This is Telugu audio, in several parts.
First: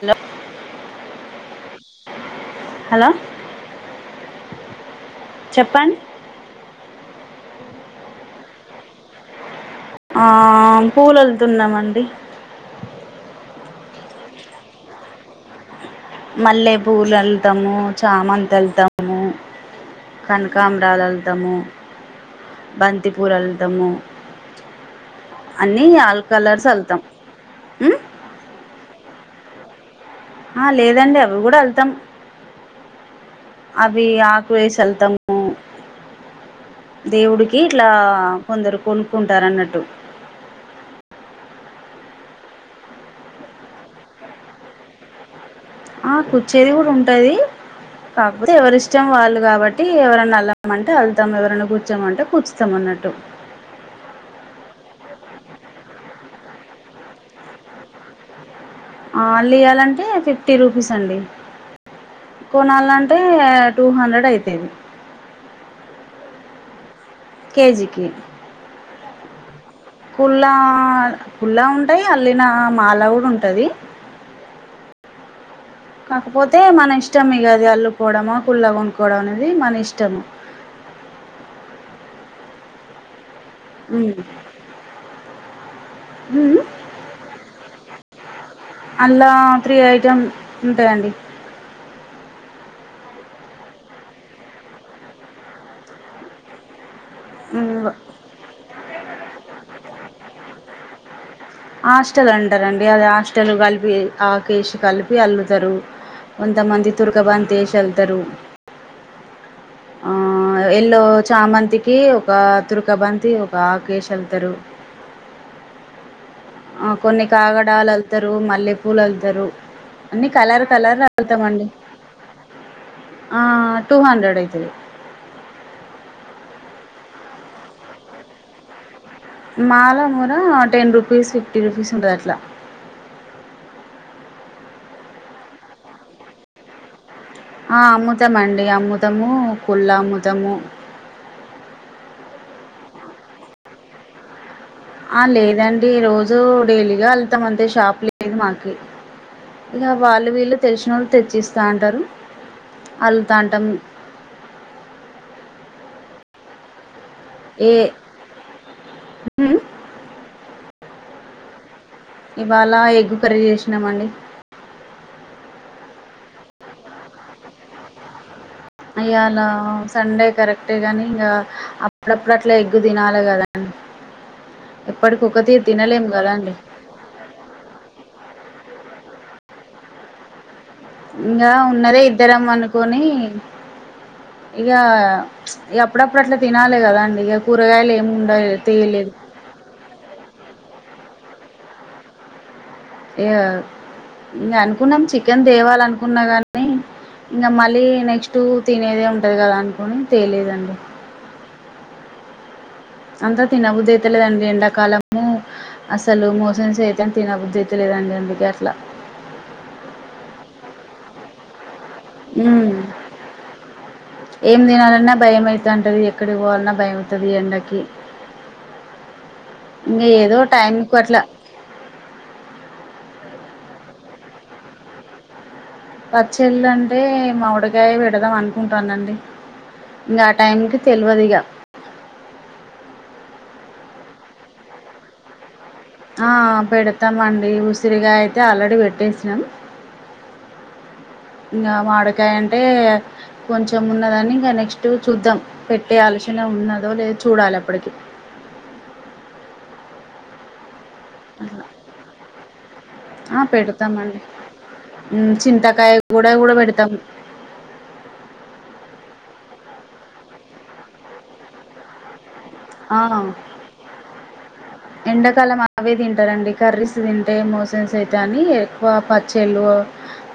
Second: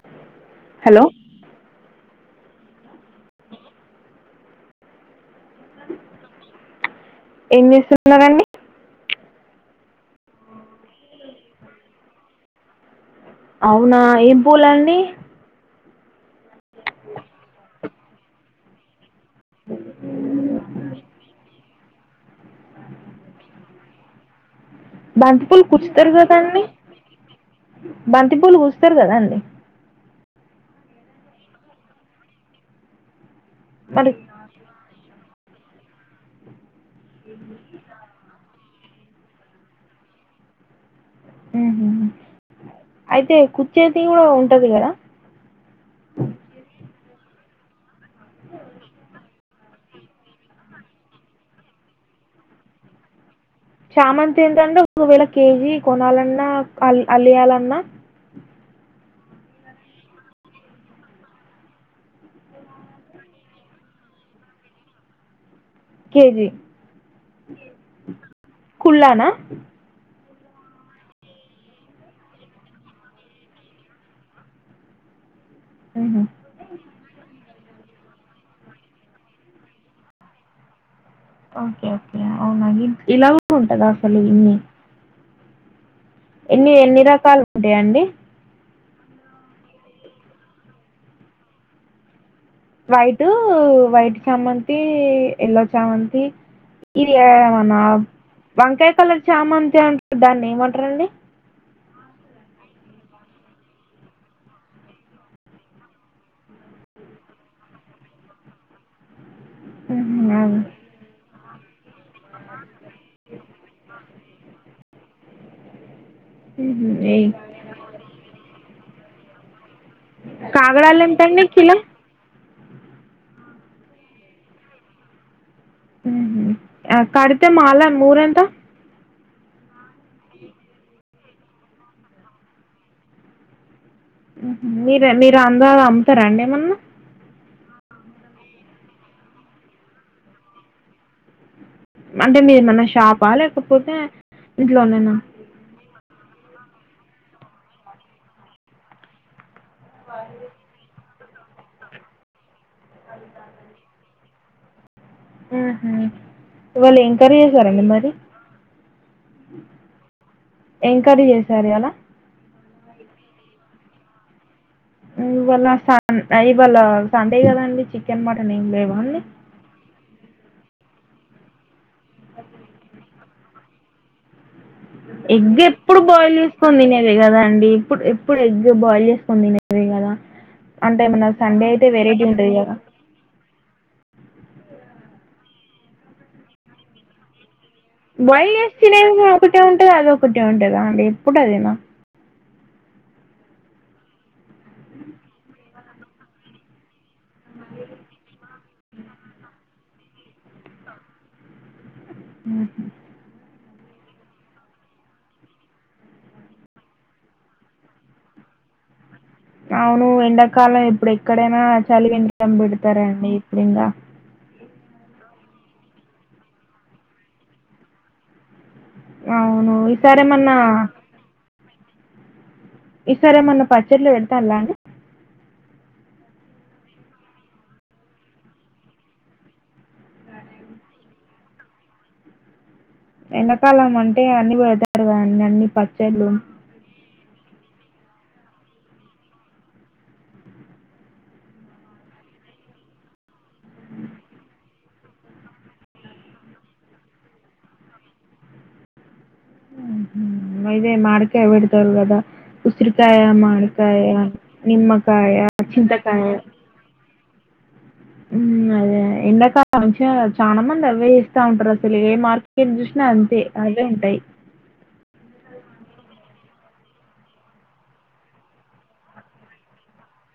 హలో హలో హలో చెప్పండి. ఏం చేస్తున్నారండి. పూలళ్తున్నామండి. అవునా ఏం పూలండీ. మల్లేపూలు అల్థమూ, చామంతి అల్థమూ, కనకాంబ్రాలు అల్థమూ, బంతిపూలు అల్థమూ. బంతిపూల్ కుచ్చుతరు కదండీ. వెళ్తాం ఉమ్ బంతిపూలు కుచ్చుతరు కదాండ్. ఆ లేదండి అవి కూడా వెళ్తాం అవి మరి ఆకు వేసెల్తం ఆ దేవుడికి ఇట్లా కొందరు కొనుక్కుంటారన్నట్టు ఉహ అయితే కుర్చేది కూడా ఉంటది కదా ఆ కుచ్చేది కూడా ఉంటదీ. కాకపోతే ఎవరిష్టం వాళ్ళు కాబట్టీ ఎవరన్నా అల్లమంటే అల్తం, ఎవరన్నా కుచ్చమంటే కుచ్చుతం అన్నట్టు. చామంతి ఏంతండీ ఒకవేళ కేజీ కొనాలన్నా అల్ అల్లీయాలన్నా. ఆ అలియ్యాలంటే ఫిఫ్టీ రూపీస్ అండి. కొనాల్నంటే టూ హండ్రెడ్ అయితది. కేజీ. కేెజికి కుళ్ళనా కుల్లా కుల్లా ఉంటాయి అల్లిన మాల కూడా ఉంటుంది మ్మ్. కాకపోతే మన ఇష్టం ఇ అది అల్లుపోవడము కుల్లా కొంనుక్కకోవడం అనేది మన ఇష్టము ఓకే ఓకే అవునా ఇలా ఉంటదా హ్మ్. అసలు ఇన్ని హ్మ్. ఎన్ని ఎన్ని రకాలు ఉంటాయండి అల్లా త్రీ ఐటెం ఉంటదండి వైట్ వైట్ చామంతి యెల్లో చామంతి ఇది ఎమనా హ్మ్. వంక కలర్ చామ అంతే ఉంటారు దాన్ని ఏమంటారండి హాస్టల్ అంటారండి అది హాస్టల్ కలిపి ఆకష్ కలిపి అల్లుతారు కొంతమంది తురకబంతి వేసి వెళ్తారు మ్ యెల్లో చామంతి కి ఒక తుర్కబంతి ఒక ఆకేశెల్తారు ఆ హుహు. ఈ కొన్ని కాగడాలళ్తారు మళ్ళీ పూలలుతరు అన్నీ కలరు కలరు కాగడాలెంతండి అల్లుతామండి కిలో? ఆ టూ హండ్రెడ్ అయితుది కడితే మాల నూరెంత మాల మూర టెన్ రూపీస్ ఫిఫ్టీ రూపీస్ ఉంటంది అట్లా మీర మీరు అందా అమ్ముతారాండి ఏమన్నా ఆ అముతం అండి అముతము కుళ్ల్ళ అముదము అంటే మీరు ఏమన్నా షాపా లేకపోతే ఇంట్లోనేనా? ఆ లేదండి రోజు అూడేలిగా అళ్ తమంట షాపు మాకి ఇలా వాళ్ళ వీళ్ళలు తెలిసిన వాళ్ళ తెచ్చిస్తా అంటారు అల్లు తాటం వాలే ఇం ఎంకవరీ ఏ చేశారండి మరి ఉమ్, ఎంక్వరీ చేశారు అలా ఇవాళ ఎగ్గు కర్రీ చేసినామండి ఇవాళ స ఇవాళ సండే కదండి చికెన్ మట ఇయలా సండే కరెక్ట్ గాని ఇంకా అప్పుడప్పుడు అట్లా ఎగ్గు తినాలి కదా ఎప్పటికి ఒక ఎగ్ తీరు ఎప్పుడు తినలేము కదా బాయిల్ అండి చేసుకో తినదే కదా అండి ఇప్పుడు ఎప్పుడు ఎగ్ బాయిల్ చేసు [unintelligible] ఇంకా ఉన్నదే ఇద్దరం అనుకొని ఇక ఇక అప్పుడప్పుడు అట్లా తినాలి కదా అండి ఇక వైిన ఒకటే ఉంటుది అద ఒకటే ఉంటదా అండి కుట్టదనా ఏ ఇ అనుకున్నాం చికెన్ దేవాలనుకున్నా ఉన్న కానీ ఇంకా మళ్ళీ నెక్స్ట్ తినేది ఉంటది కదా అండి పోనీ తెలిదండి ఉ అంతా తినబుద్ధి అయితేలేదండి ఎండాకాలము అసలు మోసం సైత తినబుద్ధి అయితేలేదండి అందుకే అట్లా అవును ఎండాకాలం ఎప్పుడు ఎక్కడైనా చలి వినడం హ్మ్. పెడతారండి ఇప్పుడు ఇంకా ఏం తినాలన్నా భయమవుతుంటది ఎక్కడికి పోవాలన్నా భయ అవుతుంది ఎండకి అవును ఇంకా ఈసారి ఏదో ఏమన్నా టైంకు అట్లా ఈ సరేమన్న పచ్చట్లో పెడతాలాని పచ్చెల్ళ అంటే మామిడికాయ విడదాం అనుకుంటానండి ఇంకా ఆ టైంకి తెలియదు ఇగా వెనకాలం అంటే అన్ని పెడతాారు కాన్నీ అన్ని ఆ పచ్చళ్ళు పేడ వస్తామండి ఉసిరిగాయ అయితే ఆల్రెడీ పెట్టేసినాం ఇంకా మాడకాయ అంటే కొంచెం ఉన్నదని ఇంకా నెక్స్ట్ చూద్దాం పెట్టే ఆలోచన ఉన్నదో లేదో చూడాలి ఎప్పటికిీ హుహు. ఇదే మాకాయ బడతల్దా ఉసిరికాయ ఆ మకాయ పెడతామండి ఉమ్, నిమ్కాయ చింతకాయ కూడా కూడా పెడతాం అదే ఎండాకాలం చాలా మంది అవే చేస్తా ఉంటారు అసలు ఏ మార్ ఎక్కడ ఆ చూసినా అంతే అవే ఉంటాయి ఎండాకాలం అవే తింటారండి కర్రీస్ తింటే మోషన్స్ అయితయి అని ఎక్కువ పచ్చళ్ళు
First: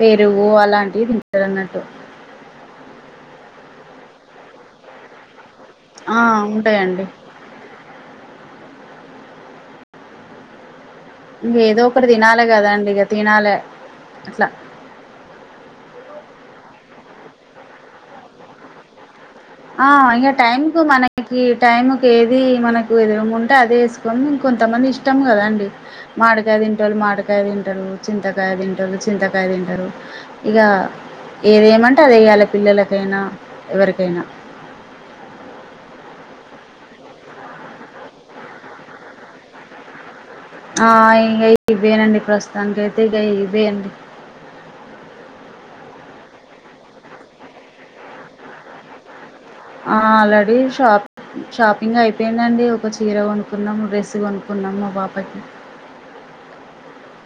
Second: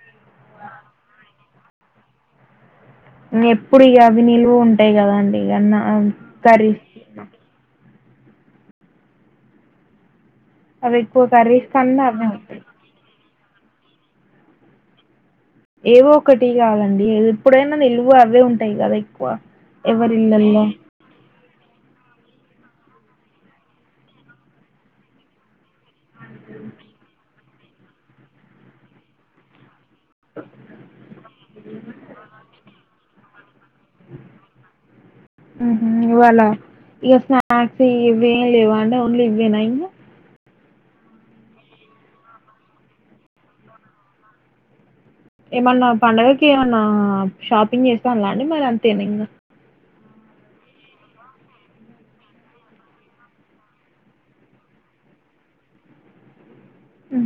పెరుగు అలాంటివి తింటారు అన్నట్టు ఎప్పుడు ఇక అవి నిలువ ఉంటాయి కదా అండి వన్నాన్ ఆ! కర్రి ఉంటాయండి. అవి ఎక్కువ ఇంక కర్రీస్ ఏదో కన్నా ఒకటి అవే తినాలి ఉంటాయి. కదండి ఇగ తినాలే అట్ల ఏవో ఒకటి కాదండి ఎప్పుడైనా నిల్వు అవే ఉంటాయి కదా ఎక్కువ ఆ ఎవరి ఇగ టైమ్ ఇళ్ళల్లో. కు మనకి ఈ టైంకి ఏది మనకు ఎదరంటే అదే వేసుకొని ఇంక కొంతమంది ఇష్టం కదా అండి మాడకాయా తింటొల్లు మాడకా కాయ తింటారు చింతకాయ తింటారు చింతకాయ తింటారు ఇక ఏదిేమంటే అది వేయ్యాలి పిల్లలకైనా ఎవరికైనా ఉహు ఇవాళ ఇగ స్నాక్స్ ఇవేమి లేవా అంటే ఓన్లీ ఇవ్వేనా ఇంకా ఆ ఇక ఇవేనండి ప్రస్తుతానికయితే ఇక ఇవేయండి మన్న పండగకి ఏమన్నా షాపింగ్ చేస్తాన్లా అండి మరి అంతేనింగా ఆల్రెడీ షాప్ షాపింగ్ అయిపోయిందండి ఒక చీర కొనుక్కున్నాము డ్రెస్ కొనుకున్నా మా పాపకి ఊ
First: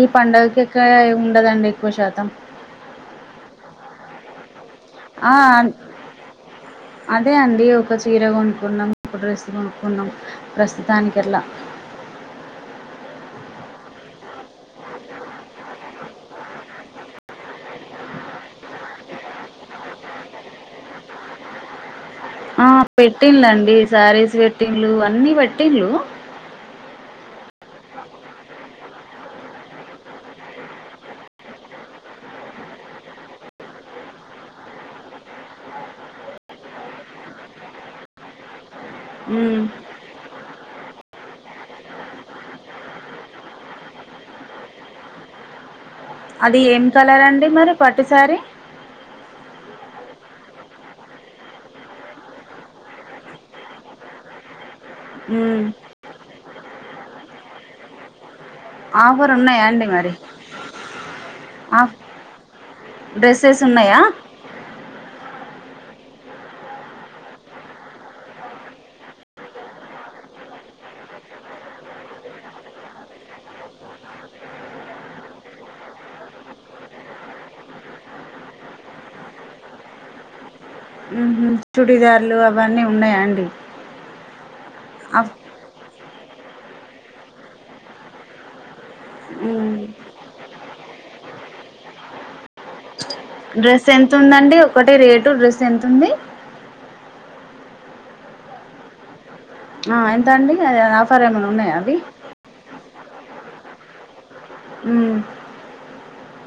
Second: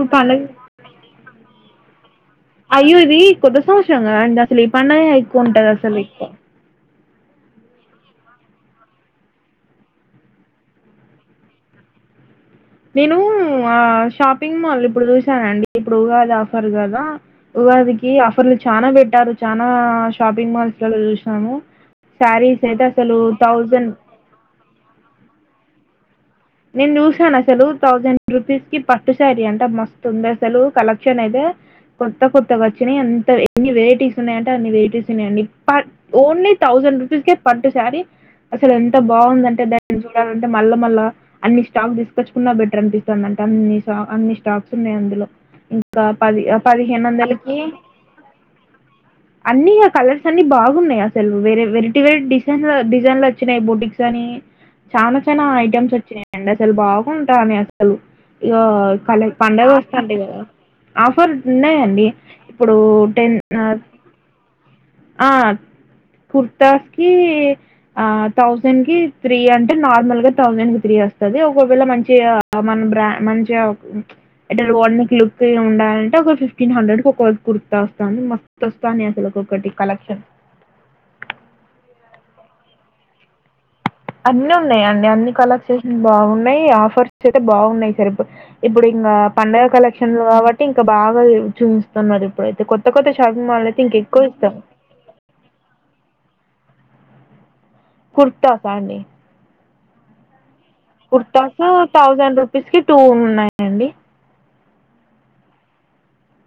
ఈ పండుకిక్క ఉండదండి ఎక్కో శాతం అయ్యో ఇది కొత్త సంవత్సరంగా కదా అండి అసలు ఈ పండగ ఆ జరుపుకుంటది అసలు ఎక్కువ అదే అండి ఒక చీర కొనుక్కున్నాం ఒక డ్రెస్ కొనుక్కున్నాం ప్రస్తుతానికట్లా నేను ఆ షాపింగ్ మాల్ ఇప్పుడు చూసానండి ఇప్పుడు ఉగాది ఆఫర్ కదా ఉగాదికి ఆఫర్లు చానా పెట్టారు చనా షాపింగ్ మాల్స్లలో చూసాను ఆ పెట్టింలండి శారీస్ పెట్టింలు అన్ని పెట్టింలు నేను చూసాను అసలు థౌసండ్ రూపీస్ కి పట్టు శారీ అంట మస్తుతుందసలు కలెక్షన్ అయితే కొత్త కొత్తగా వచ్చినాయి అంత ఎన్ని వెరైటీస్ ఉన్నాయంటే అన్ని వెరైటీస్ ఉన్నాయండి ఇ ప ఓన్లీ థౌసండ్ రూపీస్ కె పట్టు శారీ అస్ సలు ఎంత బాగుంద మ్మ్ అంటే దాన్ని చూడాల మల్ల మల్ళ అన్ని స్టాక్ తీసుకొచ్చుకున్నా బెటర్ అనిపిస్తుందంటే అన్ని స అన్ని స్టాక్స్ ఉన్నాయి అందులో ఇం అది ఏం కలర్ అండి మరి పట్టుసారి అన్ని ఇగ కలర్స్ అన్ని బాగున్నాయి అసలు వేరే వెరైటీ వెరైటి డిజైన్ డిజైన్లు వచ్చినాయి బోటిక్స్ అని చానా చానా మ్మ్ ఐటమ్స్ వచ్చినాయి అసలు బాగుంటా అని అసలు ఇగ కల ఆఫర్ ఉన్నాయా పండగ అండి మరి ఒస్తాండి కదా ఆఫర్ ఆఫ్ ఉన్నాయండి ఇప్పుడు టెన్ డ్రెస్సెస్ అ ఉన్నాయా ఆ కుర్తాస్ కి ఆ థౌజండ్ కి త్రీ అంటే నార్మల్గా థౌసండ్ కి త్రీ ఆస్ తది ఒకవేళ మంచిగ మన బ్రా మంచిగ ఎటర్ వాడ్ ముకు లుక్కె ఉండాలంటే ఒక ఫిఫ్టీన్ హండ్రెడ్ ఒక కుర్తా వస్తంది మస్త్ అస్తన్నయ్ ని అసలు ఒకొకటి కలెక్షన్ చుడిదారులు అవన్నీ ఉన్నాయాండి అన్నిీ ఉన్నయా అండి అన్ని కలక్ష బాగున్నాయి ఆఫర్స్ అయితే బాగున్నాయి సరి ఇప్పు ఇప్పుడు ఇంకా పండగ హ్మ్. కలెక్షన్లు కాబట్టి ఇంకా బాగా చూస్తున్నారు. ఇప్పుడైతే కొత్త కొత్త షాపింగ్ మాల్‌లో అయితే డ్రెస్ ఎంత ఇంకెక్కువ ఉందండి, ఇస్తారు. ఒకటి రేటు డ్రెస్ ఎంత ఉంది. కుర్తా ఫాండి ఆ ఎంతాండి కుర్తస థౌజండ్ రూపీస్కి టో ఉన్నాయండి ఊ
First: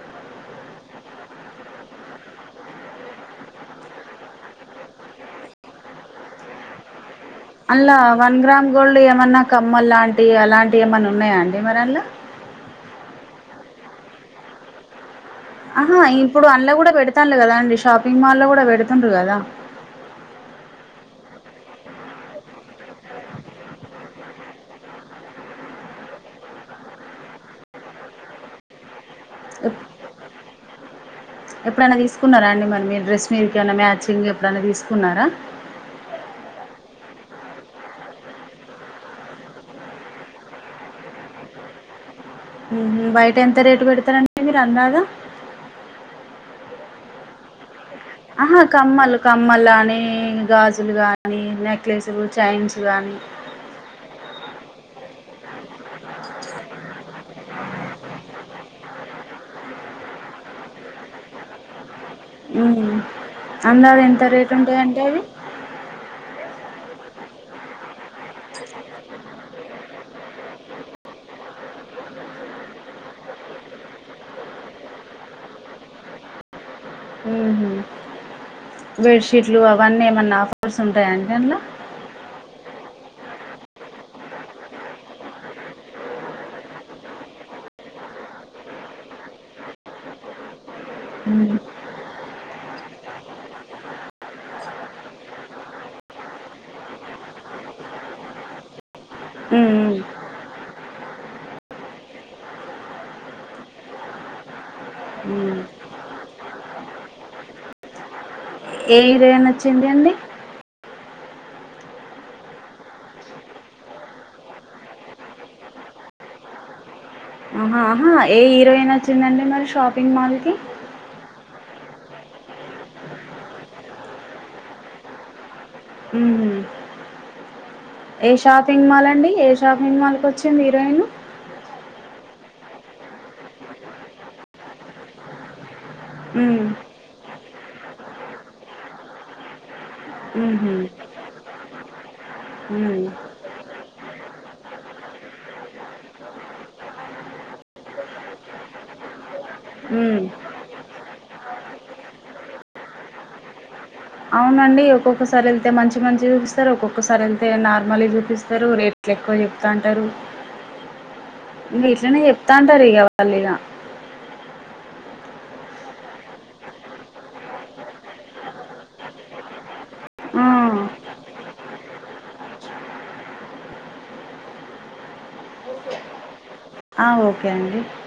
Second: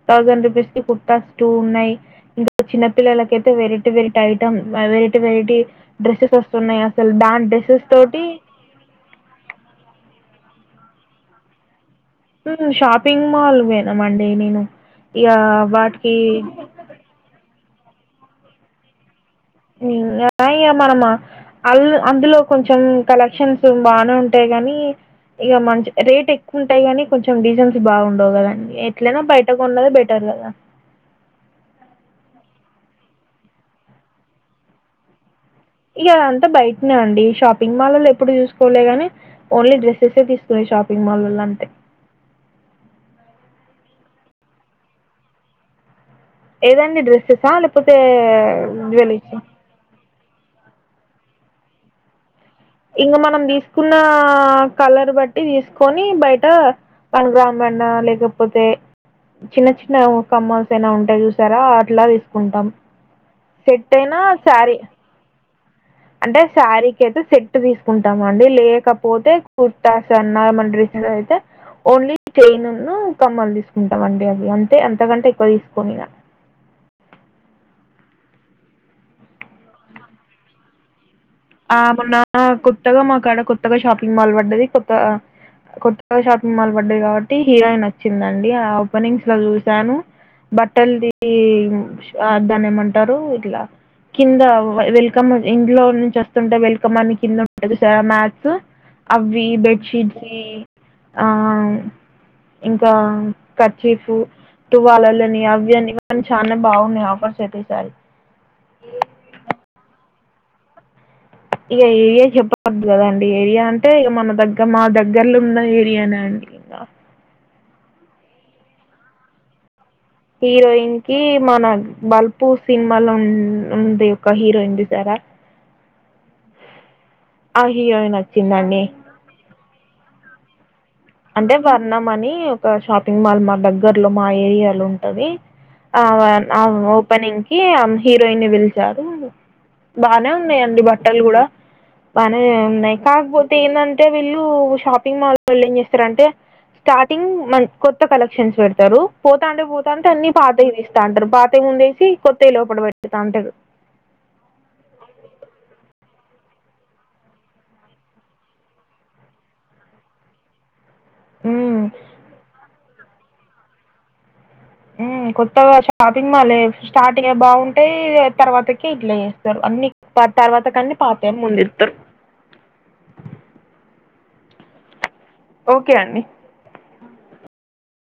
థౌసండ్ రూపీస్ కి కుర్తా స్ టూ ఉన్నాయి ఇంకా చిన్నపిల్లలకైతే variety variety item variety variety dresses ఒస్తున్నాయి అండ్ల వన్ గ్రామ్ గోళ్డ్ ఏమన్నా కమ్మ లాంటి టీ అలాంటి ఏమన్న ఉన్నాయా అండి మరండ్ల ఊ షాపింగ్ మాల్ ఒయిన మండే నేను ఇక ఆహ వాటికి ఇప్పుడు అన్లో కూడా పెడతాండె కదా అండి షాపింగ్ మాల్లో కూడ పెడుతుండు కదా ఇక మనమా అల్ అందులో కొంచెం కలెక్షన్స్ బానే ఉంటాయి. గానీ ఇక మంచి రేట్ ఎక్కువ ఉంటాయి కానీ కొంచెం డీజైన్స్ బాగుండవు కదండి. ఎట్లైనా బయటకు కొన్నద బెటర్ కదా ఎప్పుడైనా తీసుకున్నారా అండి మరి మీ డ్రెస్ మీకు ఏమైనా మ్యాచింగ్ ఎప్పుడైనా తీసుకున్నారా. ఇక అంతా బయటనే అండి షాపింగ్ మాల్ల్లు ఎప్పుడు చూసుకోలేగాని, ఓన్లీ డ్రెస్సెస్స్ తీసుకున్నాయి షాపింగ్ మాల్ల్ల అంటే ఉహు బయట ఎంత రేటు పెడతారండి మీరు అంద్దగా ఏదైనా డ్రెస్సెస్సా లే ఆహా కమ్మల్ కమ్మలనే గాజులు గాని నెక్లెస్లు ఇంకా మనం తీసుకున్న కలర్ బట్టి తీసుకొని బయట వన్ గ్రామ్ అయినా లేకపోతే చిన్న, చిన్న కమ్మల్స్ అయినా ఉంటాయి చూసారా అట్లా ఊ తీసుకుంటాం అందు సెట్ ఎంత అయినా రేట్ శారీ ఉంటాయంటే అవి అంటే శారీకి అయితే సెట్ తీసుకుంటాం అండి. లేకపోతే కుర్తాస్ అన్న, మన డ్రెస్ అయితే ఓన్లీ చైన్ను, కమ్మలు తీసుకుంటాం అండి. అది అంతే ఎంతకంటే ఎక్కువ తీసుకోనిక. బెడ్ షీట్లు అవన్నీ ఏమన్నా ఆఫర్స్ ఉంటాయాండి. ఆ మొన్న కోత్తక మా అక్కడ కొత్తగా షాపింగ్ మాల్ పడ్డది. కొత్త కొత్తగా షాపింగ్ మాల్ పడ్డది. కాబట్టి హీరోయిన్ వచ్చిందండి ఆ ఓపెనింగ్స్ లో చూసాను. బట్టలు హ్మ్ దాన్ని ఏమంటారు ఇట్లా కింద వెల్కమ్ ఇంట్లో నుంచి వ ఉంటా వెల్కమ్ అని కింద ఉంటది సార్. మ్యాట్స్, అవి హ్మ్ హ్మ్ బెడ్షీట్స్ ఆ ఇంకా క్యాచిఫ్, తువాలలని హ్మ్. అవి అని అన్ని చాలా బాగున్నాయి ఆఫర్స్ అయితే సార్. ఏ ఇదయా న వచ్చింది అండి. ఇక ఏరియా చెప్పవదు కదండి ఏరియా అంటే ఇక మన దగ్గర మా దగ్గర్లో ఉన్న ఏరియానే అండి ఇంకా. ఆహా ఏ హీరోయిన్ వచ్చిందండి మరి షాప్ హీరోయిన్ కి మన బల్పు సినిమాలో ఉ ఉంది ఒక హీరోయిన్ తీశారా ఉ హీరోయిన్ ఏ వచ్చిందండి షాపింగ్ మాల్ అండి. ఏ షాపింగ్ మాల్ కి వచ్చి వచ్చింది హీరోయిను అంటే వర్ణం అని ఒక షాపింగ్ మాల్ మా దగ్గర్లో మా ఏరియాలో ఉంటది. ఆ హ్మ్. ఓపెనింగ్ కి హీరోయిన్ పిలిచారు బానే హుహు. ఉన్నాయిండి, బట్టలు కూడా బాగానే ఉన్నాయి. హ్మ్. కాకపోతే ఏంటంటే వీళ్ళు షాపింగ్ మాల్ వెళ్ళ అంటే స్టార్టింగ్ కొత్త కలెక్షన్స్ పెడతారు. పోతాంటే పోతాంటే హ్మ్. అన్ని పాతయి తీస్తాంటారు. పాతయ్యి ముందేసి కొత్తవి లోపల పెడుతాంటారు. అవునండి ఒక్కొక్కసారి వెళ్తే మంచి మంచి చూపిస్తారు. ఒక్కొక్కసారి వెళ్తే నార్మల్ చూపిస్తారు రేట్లు ఎక్కువ చెప్తూంటారు. హ్మ్. వీట్లనే చెప్తాంటారు చల్లిగా కొత్తగా షాపింగ్ మాల్ స్టార్టింగ్ బాగుంటాయి తర్వాతక ఇట్లా చేస్తారు అన్ని తర్వాత కన్ని పాత ముందు ఇస్తారు ఓకే అడి ఆ ఓకే అండి